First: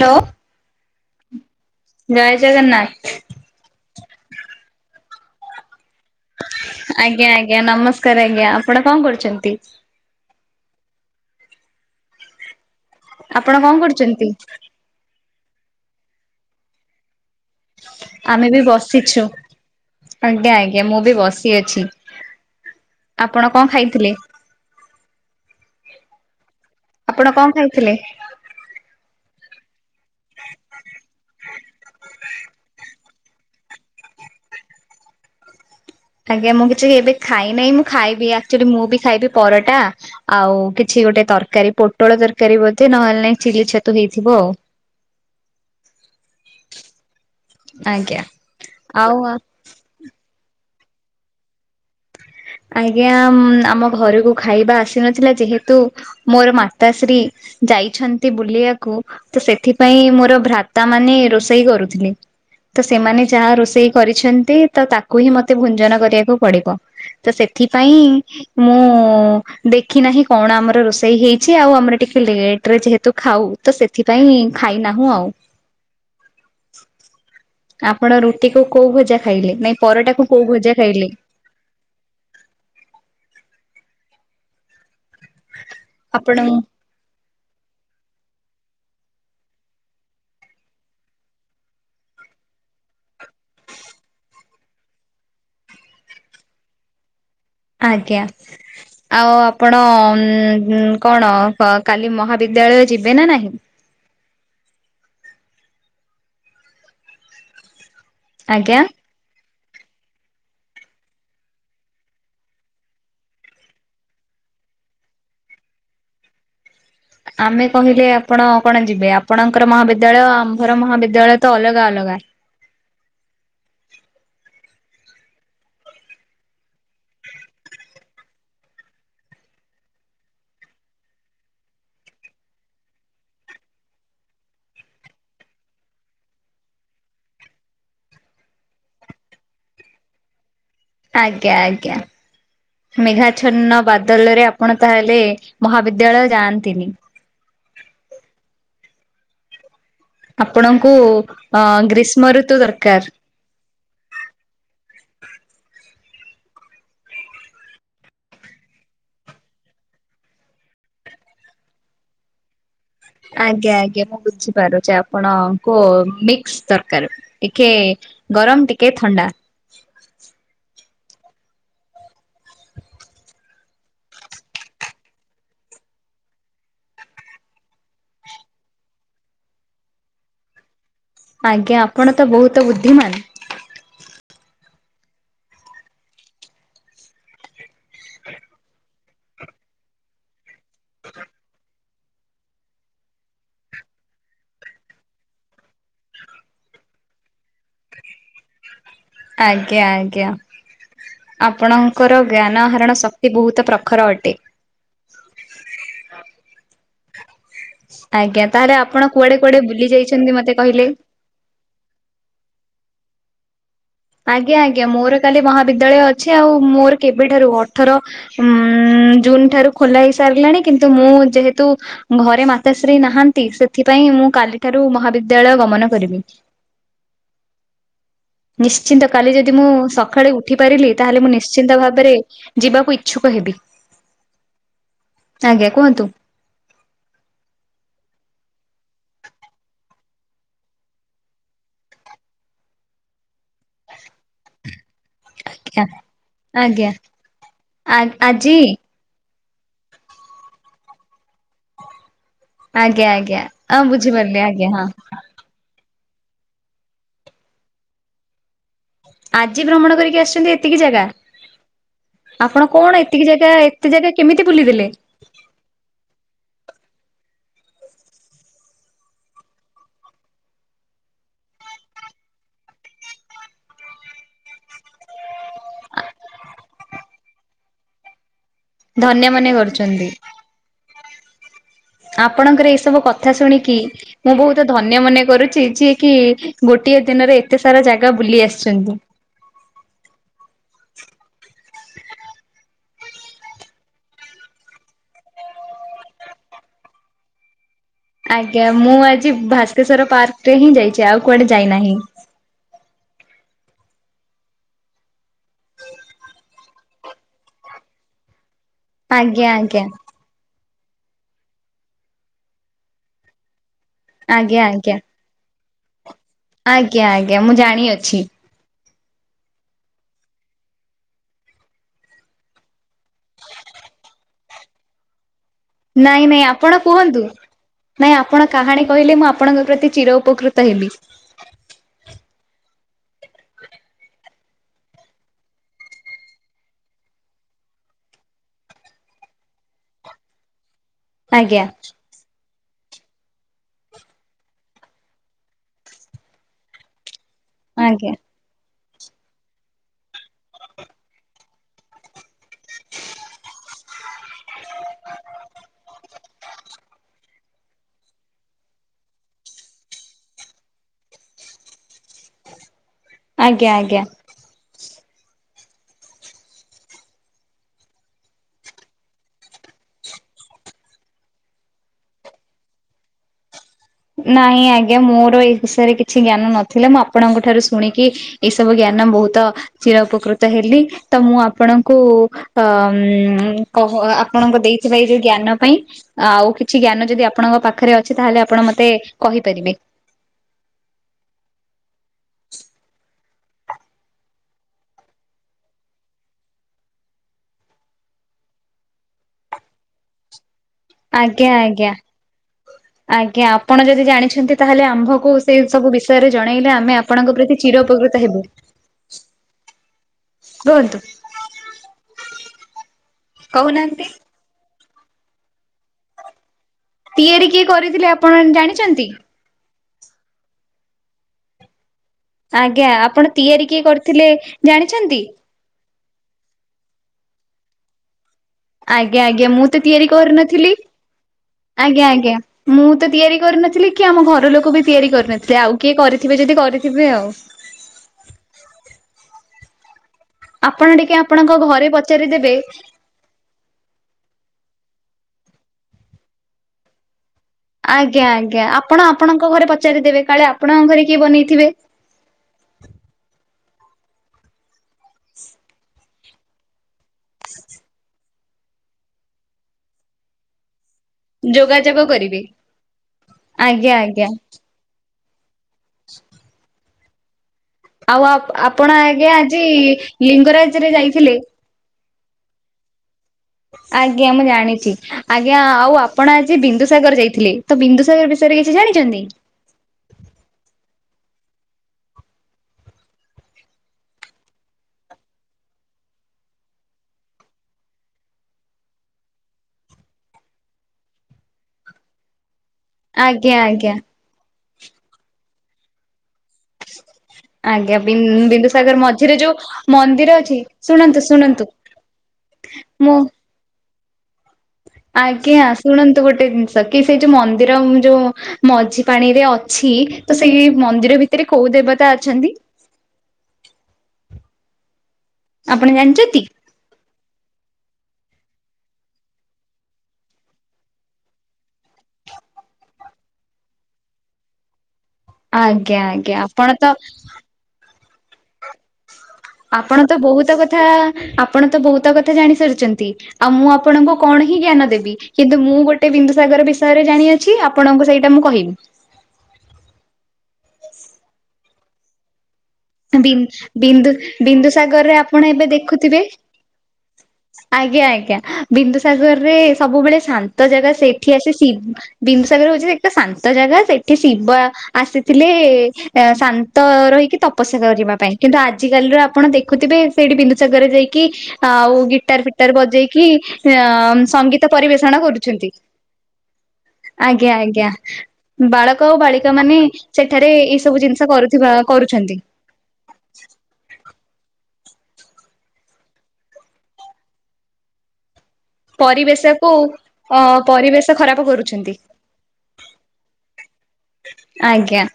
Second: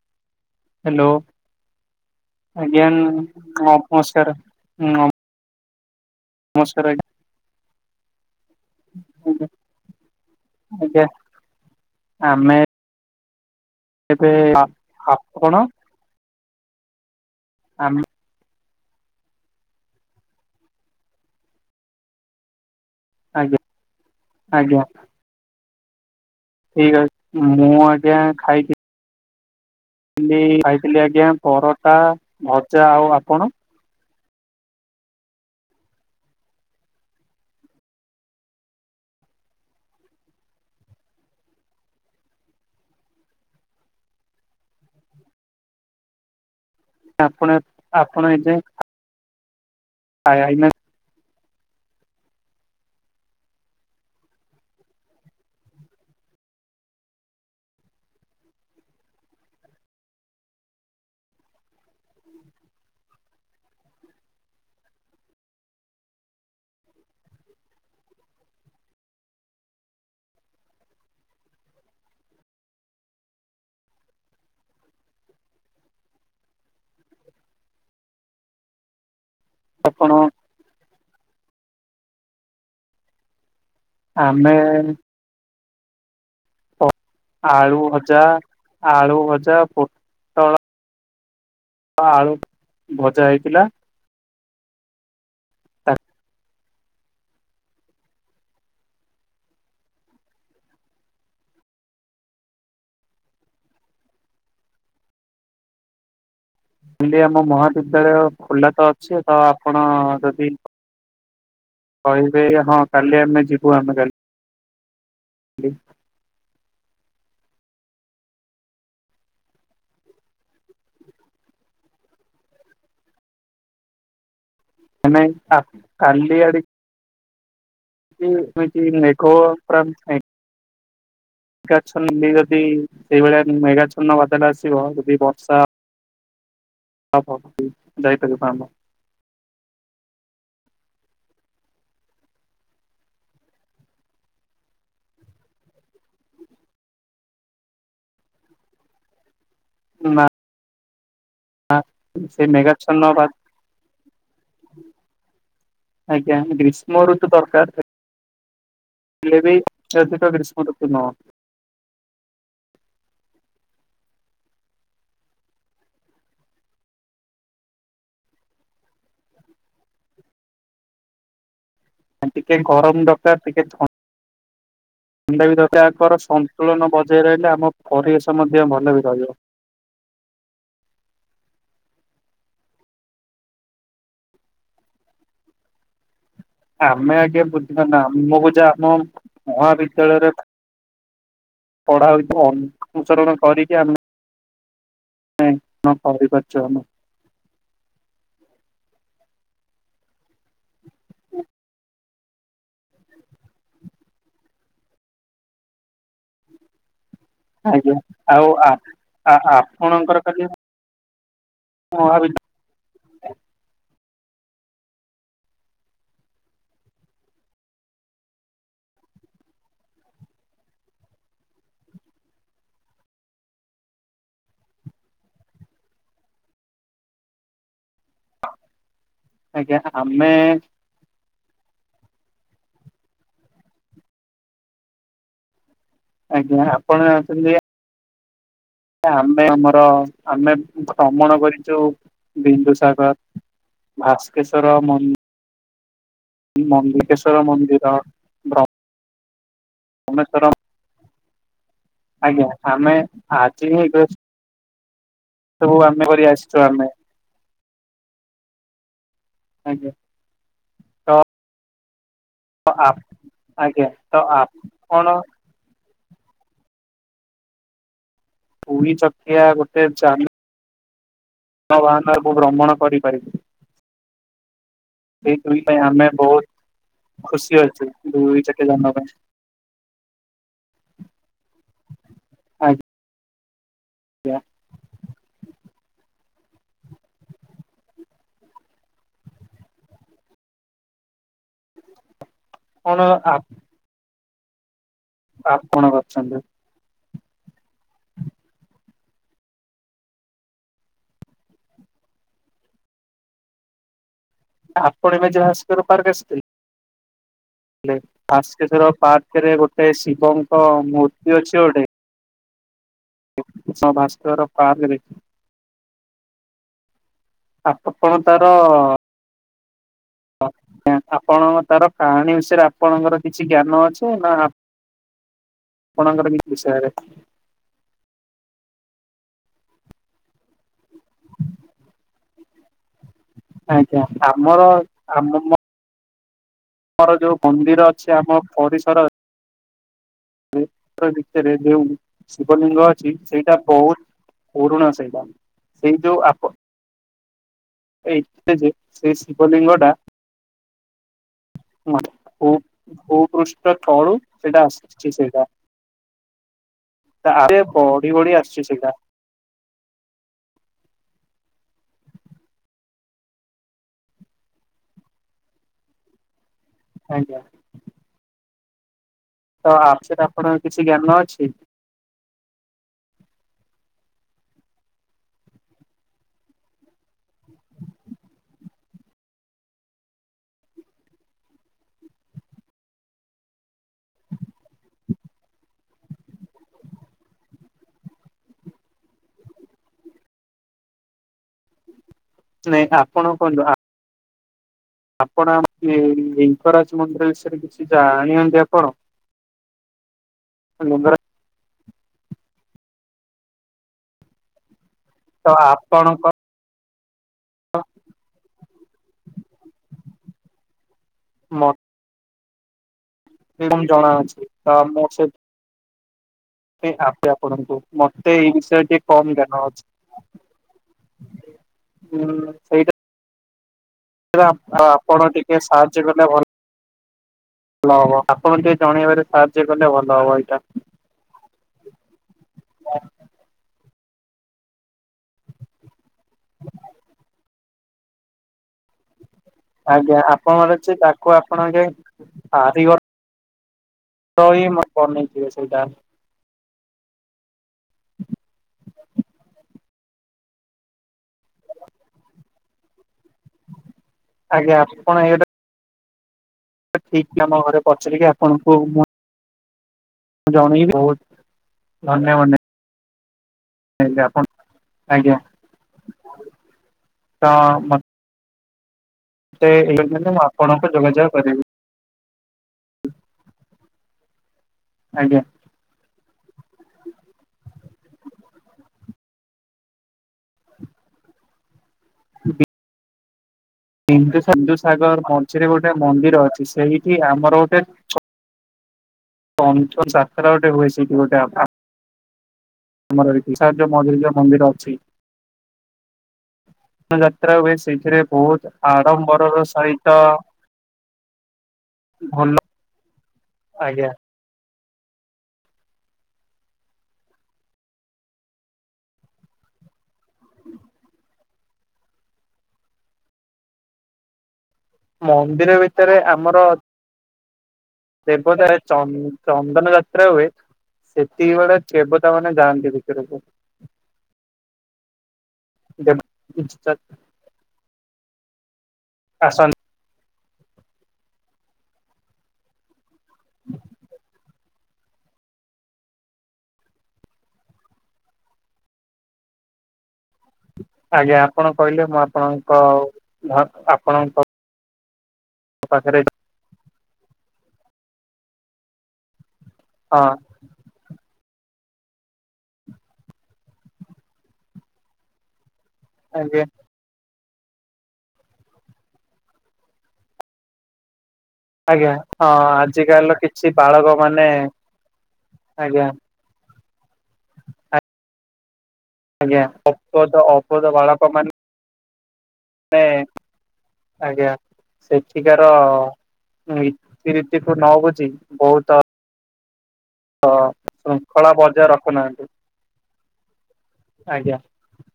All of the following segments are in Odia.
ହ୍ୟାଲୋ ହ୍ୟାଲୋ ଜୟ ଜଗନ୍ନାଥ। ହଁ ନମସ୍କାର ହଁ ଆଜ୍ଞା ଆଜ୍ଞା ନମସ୍କାର ଆଜ୍ଞା ଆପଣ କଣ ଆଜ୍ଞା କରୁଛନ୍ତି? ଆଜ୍ଞା ଆମେ ଆପଣ କଣ କରୁଛନ୍ତି? କେବେ ହପ କଣ [unintelligible] ଆ [inaudible] ଆମେ ବି ବସିଛୁ ଆଜ୍ଞା ଆଜ୍ଞା ମୁଁ ବି ବସି ଅଛି। ଆପଣ ଆଜ୍ଞା କଣ ଖାଇଥିଲେ? ଆଜ୍ଞା। ଠିକ୍ ଆପଣ ଅଛି କଣ ମୁଁ ଖାଇଥିଲେ? ଆଜ୍ଞା ଖାଇଥିଲି ଖାଇଥିଲି ଆଜ୍ଞା ପରଟା ଭଜା ଆଉ ଆପଣ। ଆଜ୍ଞା ମୁଁ କିଛି ଏବେ ଖାଇ ନାହିଁ ମୁଁ ଖାଇବି ଆକ୍ଚୁଆଲି ମୁଁ ବି ଖାଇବି ପରଟା ଆଉ କିଛି ଗୋଟେ ତରକାରୀ ପୋଟଳ ତରକାରୀ ବୋଧେ ନହେଲେ ନାଇଁ ଚିଲି ଛତୁ ହେଇଥିବ ଆଉ। ଆପଣ ଆଜ୍ଞା ଆପଣ ଏ ଯାଏଁ ଆଉ ଆ ଆ [inaudible] ଆଜ୍ଞା ଆମ ଘରକୁ ଖାଇବା ଆସିନଥିଲା ଯେହେତୁ ମୋର ମାତାଶ୍ରୀ ଯାଇଛନ୍ତି ବୁଲିବାକୁ ତ ସେଥିପାଇଁ ମୋର ଭ୍ରାତା ମାନେ ରୋଷେଇ କରୁଥିଲେ। ତ ସେମାନେ ଯାହା ରୋଷେଇ କରିଛନ୍ତି ତ ତାକୁ ହିଁ ମତେ ଭୁଞ୍ଜନ କରିବାକୁ ପଡିବ। ତ ସେଥିପାଇଁ ମୁଁ ଦେଖି ନାହିଁ କଣ ଆମର ରୋଷେଇ ହେଇଛି ଆଉ ଆମର ଟିକେ ଲେଟରେ ଯେହେତୁ ଖାଉ ତ ସେଥିପାଇଁ ଖାଇନାହୁଁ ଆଉ। ଆପଣ ରୁଟି କୁ କୋଉ ଭଜା ଖାଇଲେ ନାଇଁ ପରଟା ଆପଣ କୁ କୋଉ ଭଜା ଖାଇଲେ ଆମେ ଆପଣ ଆଳୁ ଭଜା ଆଳୁ ଭଜା ପ ଆଳୁ ଭଜା ହେଇଥିଲା। ଆଜ୍ଞା। ଆଉ ଆପଣ ଉ କଣ କାଲି ମହାବିଦ୍ୟାଳୟ ଯିବେ ନା ନାହିଁ? କାଲି ଆମ ମହାବିଦ୍ୟାଳୟ ଖୋଲା ଆଜ୍ଞା ତ ଅଛି ତ ଆପଣ ଯଦି କହିବେ ହଁ କାଲି ଆମେ ଯିବୁ ଆମେ କାଲି ଆମେ କହିଲେ ଆପଣ କଣ ଯିବେ ଆପଣଙ୍କର ମହାବିଦ୍ୟାଳୟ ଆମ୍ଭର ମହାବିଦ୍ୟାଳୟ ତ ଅଲଗା ଅଲଗା। ମାନେ କାଲି ଆଡ଼ ମକା [inaudible] ମେଗାଛନ ଯଦି ସେଇଭଳିଆ ମେଗାଛନ ବାଦରେ ଆସିବ ଯଦି ବର୍ଷା [unintelligible] ହଉ ହଉ ହ ଯାାଇପଜୋର୍ [unintelligible] ଆଜ୍ଞା ଆଜ୍ଞା। ମେଘା୍ଛନ୍ନ ବାଦଲ ରେ ଆପଣ ତାହେଲେ ମହାବିଦ୍ୟାଳୟ ଯାଆନ୍ତିନି? ହୁଁ ଆପଣଙ୍କୁ ଅ ଗ୍ରୀଷ୍ମ ସେଇ ଋତୁ ମେଘାଚ୍ଛନ୍ନ ଦରକାର। ବା ଆଜ୍ଞା, ଗ୍ରୀଷ୍ମୁ ଋତୁ ତରକାର। [unintelligible] ଆଜ୍ଞା ଆଜ୍ଞା ମୁଁ ବୁଝିପାରୁଛି। ଆପଣଙ୍କୁ ମିକ୍ସ ଦରକାର। ଟିକେ ଗରମ, ଟିକେ ଥଣ୍ଡା। ଟିକେ ଗରମ ଦରକାର। ଟିକେ ଥଣ୍ଡା ଣ୍ଡା ବି ଦରକାର। ଆଙ୍କର ସନ୍ତୁଳନ ବଜାଇ ରହିଲେ ଆମ ପରିବେଶ ମଧ୍ୟ ଭଲ ବି ରହିବ। ଆଜ୍ଞା, ଆପଣ ତ ବହୁତ ବୁଦ୍ଧିମାନ। ଆମେ ଆଜ୍ଞା ବୁନ୍ଧିମାନ ନୁହଁ। ଆମୁକୁ ଜାହା ଆମ ମହାବିଦ୍ୟାଳୟରେ ହ [unintelligible] ପଢା ହଉଛି, ଅନୁଚରଣ କରିକି ଆମେ ନାଇଁ [unintelligible] ଆଜ୍ଞା ଆଜ୍ଞା। ଆପଣ ଙ୍କର ଜ୍ଞାନ ଆହରଣ ଶକ୍ତି ବହୁତ ପ୍ରଖର ଅଟେ। ଆଜ୍ଞା। ଆଜ୍ଞା ଆଉ ତାହେଲେ ଆପଣ କୁଆଡେ ଆ କୁଆଡେ ବୁଲି ଆପଣଙ୍କର ଯାଇଛନ୍ତି କାଲି ମତେ କହିଲେ? ମହାବିଦ୍ୟା ଆଜ୍ଞା ଆଜ୍ଞା। ମୋର କାଲି ମହାବିଦ୍ୟାଳୟ ଅଛି। ଆଉ ମୋର କେବେଠାରୁ ଅଠର ଉଁ ଜୁନ ଠାରୁ ଖୋଲା ହେଇ ସାରିଲାଣି କିନ୍ତୁ ମୁଁ ଯେହେତୁ ଘରେ ମାତାଶ୍ରୀ ନାହାନ୍ତି। ସେଥିପାଇଁ ମୁଁ କାଲି ଠାରୁ ମହାବିଦ୍ୟାଳୟ ଗମନ କରିବି। ନିଶ୍ଚିନ୍ତ କାଲି ଯଦି ମୁଁ ଆଜ୍ଞା ଆମେ ସକାଳେ ଉଠି ପାରିଲି। ତାହେଲେ ମୁଁ ନିଶ୍ଚିନ୍ତ ଭାବରେ ଯିବାକୁ ଇଚ୍ଛୁକ ହେବି। ଆଜ୍ଞା। କୁହନ୍ତୁ? ଆଜ୍ଞା। ଆପଣ [unintelligible] ଆମେ ଆମର, ଆମେ ଡ୍ରମଣ କରିଛୁ ବିନ୍ଦୁସାଗର। ଭାସ୍କେଶ୍ୱର ମନ୍ଦି ଆ ଆଜ୍ଞା, ମନ୍ଦିକେଶ୍ଵର ମନ୍ଦିର ଆ ଆଜି? ତମେ ତର ଆଜ୍ଞା ଆମେ ଆଜି ହିଁ ଗ୍ର [unintelligible] ଆଜ୍ଞ ହଁ ହଁ। ସବୁ ଆମେ କରି ଆସିଛୁ ଆମେ। ଆଜି ଆଜ୍ଞା ଭ୍ରମଣ କରିକି ଆସିୁଛନ୍ତି ଏତିକି ଜାଗା? ତ ଆପଣ ଆପ କଣ ଏତିକି ଜାଗା ଆଜ୍ଞା ଏତେ ଜାଗା ତ କେମିତି ବୁଲିଦେଲେ? ଆପଣ ଦୁଇ ଚକିଆ ଗୋଟେ ଜ ଜାନ ବାହାନ [unintelligible] ଭ୍ରମଣ କରିପାରିବୁ। ଏଇ ଦୁଇ ପାଇଁ ଆମେ ବହୁତ ଖୁସି ଅଛୁ। ଦୁଇ ଚକିଆ ଯାନ। ପାଇଁ ଧନ୍ୟ ମନେ କରୁଛନ୍ତି। ଆପଣଙ୍କର ଏ ସବୁ କଥା ଶୁଣିକି ମୁଁ ଆଜ୍ଞା ବହୁତ, ଧନ୍ୟ ମନେ କରୁଛି ଯିଏ କି ଗୋଟିଏ ଦିନରେ ଏତେ ସାରା ଜାଗା ବୁଲି ଆସିଛନ୍ତି। କଣ ଆପ ଆପଣ କରିଛନ୍ତି। ଆଜ୍ଞା ମୁଁ ଆଜି ଭାସ୍କେଶ୍ୱର ପାର୍କ ରେ ହିଁ ଯାଇଛି। ଆଉ କୁଆଡେ ଯାଇନାହିଁ। ଆପଣ ଏବେ ଯ ଭାସ୍କର ପାର୍କ ଆସିଥିଲେ? ହେ ବାାସ୍କେଶ୍ଵର ଆଜ୍ଞା ପାର୍କରେ ଆଜ୍ଞା ଗୋଟେ ଶିବଙ୍କ ମୂର୍ତ୍ତି ଅଛି ଗୋଟେ ଆଜ୍ଞା ଆଜ୍ଞା [unintelligible] ଆଜ୍ଞା ଆଜ୍ଞା ମୁଁ ଜାଣିଅଛି ତ ଆପଣଙ୍କ ତାର କାହାଣୀ ବିଷୟରେ ଆପଣଙ୍କର କିଛି ଜ୍ଞାନ ଅଛି ନା ନାଇଁ ଆପଣଙ୍କର ନାଇଁ କିଛି ଆପଣ ବିଷୟରେ କୁହନ୍ତୁ ନାଇଁ ଆପଣ କାହାଣୀ କହିଲେ ମୁଁ ଆପଣଙ୍କ ପ୍ରତି ଚିର ଉପକୃତ ହେବି ଆଜ୍ଞା ଆମର ଆମ ମ ଆମର ଯୋଉ ମନ୍ଦିର ଅଛି ଆମ ପରିସର ଅ ଆଜ୍ଞା [unintelligible] ଶିବଲିଙ୍ଗ ଅଛି ସେଇଟା ବହୁତ ପୁରୁଣ ସେଇଟା ସେଇ ଯୋଉ ଆପ ଆଜ୍ଞା ଏଇ ଯେ ସେଇ ଶିବଲିଙ୍ଗ ଟା ହ ଭ ଭୂପୃଷ୍ଠ ତଳୁ ସେଇଟା ଆସିଛି ସେଇଟା ଆପେ ବଢି ବଢି ଆସିୁଛି ସେଇଟା ଆଜ୍ଞା ଆଜ୍ଞା ଆଜ୍ଞା ତ ଆ ସେଟ ଆପଣଙ୍କ କିଛି ଜ୍ଞାନ ଅଛି ନାହିଁ ଆଜ୍ଞା ମୋର ଏ ବିଷୟରେ କିଛି ଜ୍ଞାନ ନଥିଲା ମୁଁ ଆପଣଙ୍କ ଠାରୁ ଶୁଣିକି ଏଇ ସବୁ ଜ୍ଞାନ ବହୁତ ଚିର ଉପକୃତ ହେଲି ତ ମୁଁ ଆପଣଙ୍କୁ ଅ କହୁ ଆପଣଙ୍କ ଦେଇଥିବା ଏଇ ଯୋଉ ଜ୍ଞାନ ପାଇଁ ଆଉ କିଛି ଜ୍ଞାନ ଯଦି ଆପଣଙ୍କ ପାଖରେ ଅଛି ତାହେଲେ ଆପଣ ମତେ କହିପାରିବେ ନାଇଁ ଆ ପଣ କୁହନ୍ତୁ ଆପଣ ଆମ ଲି ଲିଙ୍ଗରାଜ ମନ୍ଦିର ବିଷୟରେ କିଛି ଜାଣି ଅନ୍ତି ଆପଣ ଆମ ଦ୍ୱାରା ଆଜ୍ଞା ଆଜ୍ଞା ଆଜ୍ଞା ଆପଣ ଯଦି ଜାଣିଛନ୍ତି ତାହେଲେ ଆମ୍ଭ ତ ସେ ସବୁ ଆପଣଙ୍କ ବିଷୟରେ ଜଣେଇଲେ ଆମେ ଆପଣଙ୍କ ପ୍ରତି ଚିର ଉପକୃତ ହେବୁ କୁହନ୍ତୁ ଏଇଟ ମ କହୁନାହାନ୍ତି ଜଣା ଅଛି ତ ମୁ ସେ ଆପେ ତିଆରି କିଏ ଆପଣଙ୍କୁ କରିଥିଲେ ଆପଣ ମତେ ଏଇ ବିଷୟ ଟିକେ ଜାଣିଛନ୍ତି? କମ ଜ୍ଞାନ ଅଛି ଉଁ ସେଇ ଆଜ୍ଞା ଆପଣ ତିଆରି କିଏ କରିଥିଲେ ଆପଣ ଜାଣିଛନ୍ତି ଟିକେ ସାହାଯ୍ୟ କରଲେ ଭଲ ଭଲ ହବ ଆପ ଟିକେ ଆଜ୍ଞା ଜଣେଇବାରେ ଆଜ୍ଞା ସାହାଯ୍ୟ ମୁଁ ତ କଲେ ତିଆରି ଭଲ ହବ ଏଇଟା କରିନଥିଲି ଆଜ୍ଞା ଆଜ୍ଞା ମୁଁ ତ ତିଆରି କରିନଥିଲି କି ଆମ ଘର ଲୋକ ବି ତିଆରି କରିନଥିଲେ ଆଉ କିଏ କରି ଥିବେ ଯଦି କରିଥିବେ ଆଉ ଆପଣ ଟିକେ ଆପଣଙ୍କ ଘରେ ପଚାରି ଦେବେ [unintelligible] କାରିଗର ହିଁ ବନେଇଥିବେ ସେଇଟା ଆଜ୍ଞା ଆଜ୍ଞା ଆପଣ ଆପଣଙ୍କ ଘରେ ପଚାରିଦେବେ କାଳେ ଆପଣଙ୍କ ଘରେ କିଏ ବନେଇଥିବେ ଆଜ୍ଞା ଆ କଣ ଏଇଟା ତ ଠିକ ଆମ ଘରେ ପଚାରିକି ଆପଣଙ୍କୁ ମୁ ଜଣେଇବି ଆଉ ଯୋଗାଯୋଗ କରିବେ ଆଜ୍ଞା ଆପଣ ଆଜ୍ଞା ତ ମ ଆଉ ଆପଣ ଆଜ୍ଞା ଆଜି ଏଇଛନ୍ତି ମୁଁ ଆପଣଙ୍କୁ ଲିଙ୍ଗରାଜରେ ଯୋଗାଯୋଗ ଯାଇଥିଲେ କରିବି ଆଜ୍ଞା ମୁଁ ଜାଣିଛି ଆଜ୍ଞା ଆଉ ଆପ୍ ଆପଣ ଆଜି ବିନ୍ଦୁସାଗର ଯାଇଥିଲେ ତ ବିନ୍ଦୁସାଗର ବିଷୟରେ କିଛି ଜାଣିଛନ୍ତି? ଉ ସିଧୁ ସିନ୍ଧୁ ସାଗର ମଞ୍ଚିରେ ଗୋଟେ ମନ୍ଦିର ଅଛି ସେଇଠି ଆମର ଗୋଟେ ଛୋ ପଞ୍ଚ ସାତା ଯାତ୍ରା ଗୋଟେ ହୁଏ [unintelligible] ଆମର ଆଜ୍ଞା ବିନ୍ଦୁସାଗର ଆଜ୍ଞା ମଝିରେ ଯୋଉଁ ମନ୍ଦିର ଅଛି। ର ଯାତ୍ରା ହୁଏ ଆଜ୍ଞା ସେଇଥିରେ ବହୁତ ବିନ୍ଦୁସାଗର ମଝିରେ ଯୋଉ ଆଡମ୍ବରର ସହିତ ମନ୍ଦିର ଅଛି ଶୁଣନ୍ତୁ ଶୁଣନ୍ତୁ ଭଲ ମୁଁ ଆଜ୍ଞା। ଆଜ୍ଞା ଶୁଣନ୍ତୁ ଗୋଟେ ଜିନିଷ କି ସେଇ ଯୋଉ ମନ୍ଦିର ଯୋଉ ମଝି ପାଣିରେ ଅଛି ତ ସେଇ ମନ୍ଦିର ଭିତରେ କୋଉ ଦେବତା ଅଛନ୍ତି? ମନ୍ଦିର ଆପଣ ଭିତରେ ଜାଣିଛନ୍ତି? ଆମର ଦେବତା ଚ ଚନ୍ଦନ ଯାତ୍ରା ହୁଏ। ସେତିକି ବେଳେ କେବତା ମାନେ ଯାଆନ୍ତି ଭିକରକୁ। ଆଜ୍ଞା ଦେବ ଆଜ୍ଞା ଆପଣ ତ ଆସନ୍ତ ଆପଣ ତ ବହୁତ କଥା ଆପଣ ତ ବହୁତ କଥା ଜାଣି ସାରିଛନ୍ତି? ଆଉ ମୁଁ ଆପଣଙ୍କୁ କଣ ହିଁ ଜ୍ଞାନ ଦେବି। କିନ୍ତୁ ମୁଁ ଗୋଟେ ବିନ୍ଦୁସାଗର ବିଷୟରେ ଜାଣିଅଛି ଆପଣଙ୍କୁ ସେଇଟା ମୁଁ କହିବି। ଆଜ୍ଞା ଆପଣ କହିଲେ ମୁଁ ଆପଣ ବିନ୍ଦୁ ବିନ୍ଦୁସାଗରରେ ଆପଣ ଏବେ ଦେଖୁଥିବେ? ପାଖରେ ଆଜ୍ଞା ଆଜ୍ଞା ବିନ୍ଦୁସାଗର ରେ ସବୁବେଳେ ହଁ ଶାନ୍ତ ତ ଜାଗା ସେଠି ଆସି ସି ବିନ୍ଦୁ ସାଗର ହଉଛି ଏକ ଶାନ୍ତ ଜାଗା ସେଠି ଶିବ ଆସିଥିଲେ। ଆ ଆଜ୍ଞା ଶାନ୍ତ ରହିକି ଉପୋଷା କରିବା ପାଇଁ କିନ୍ତୁ ଆଜିିକାଲିର ଆପଣ ଦେଖୁଥିବେ ସେଇଠି ବିନ୍ଦୁସାଗରରେ ଯାଇକି ଆଉ ଆଜ୍ଞା ଗିଟାର ହଁ ଫିଟାର ବଜେଇକି ଆଜିକାଲିର କିଛି ଅ ବାଳକ ମାନେ ସଙ୍ଗୀତ ପରିବେଷଣ କରୁଛନ୍ତି। ଆଜ୍ଞା ଆଜ୍ଞା ଆଜ୍ଞା। ବାଳକ ଆଉ ବାଳିକା ଆଜ୍ଞା ମାନେ ଅବୋଧ ସେଠାରେ ଏଇ ସବୁ ଜିନିଷ କରୁଥିବା କରୁଛନ୍ତି। ହେଁ। ଆଜ୍ଞା ସେଠିକାରନୀତି ରୀତିଠୁ ନବୁଝି ବହୁତ ପରିବେଶକୁ ଅ ପରିବେଶ ଖରାପ ଶୃଙ୍ଖଳା ବଜାୟ କରୁଛନ୍ତି ରଖୁନାହାନ୍ତି। ଆଜ୍ଞା।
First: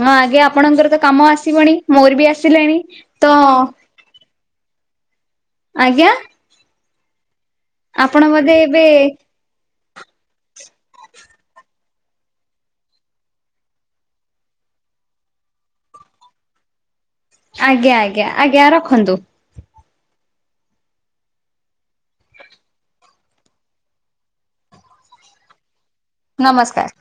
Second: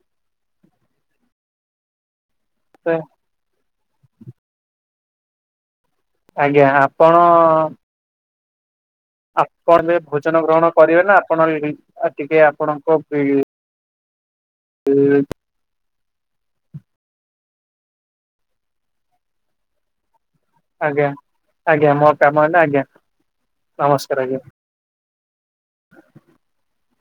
ହଁ ଆଗେ ଆପଣଙ୍କର ତ କାମ ଆସିବନି ମୋର ବି ଆସିଲେଣି? ତ ଆଜ୍ଞା ଆଜ୍ଞା ଆପଣ ଆପଣ ବୋଧେ ଏବେ ଆପଣ ଯେ ଭୋଜନ ଗ୍ରହଣ କରିବେ ନା ଆପଣ ଟିକେ ଆପଣଙ୍କ [unintelligible] ହୁଁ। ଆଜ୍ଞା ଆଜ୍ଞା ଆଜ୍ଞା ରଖନ୍ତୁ। ଆଜ୍ଞା ଆଜ୍ଞା ମୋର କାମ ହେଲା ଆଜ୍ଞା ନମସ୍କାର ଆଜ୍ଞା। ନମସ୍କାର।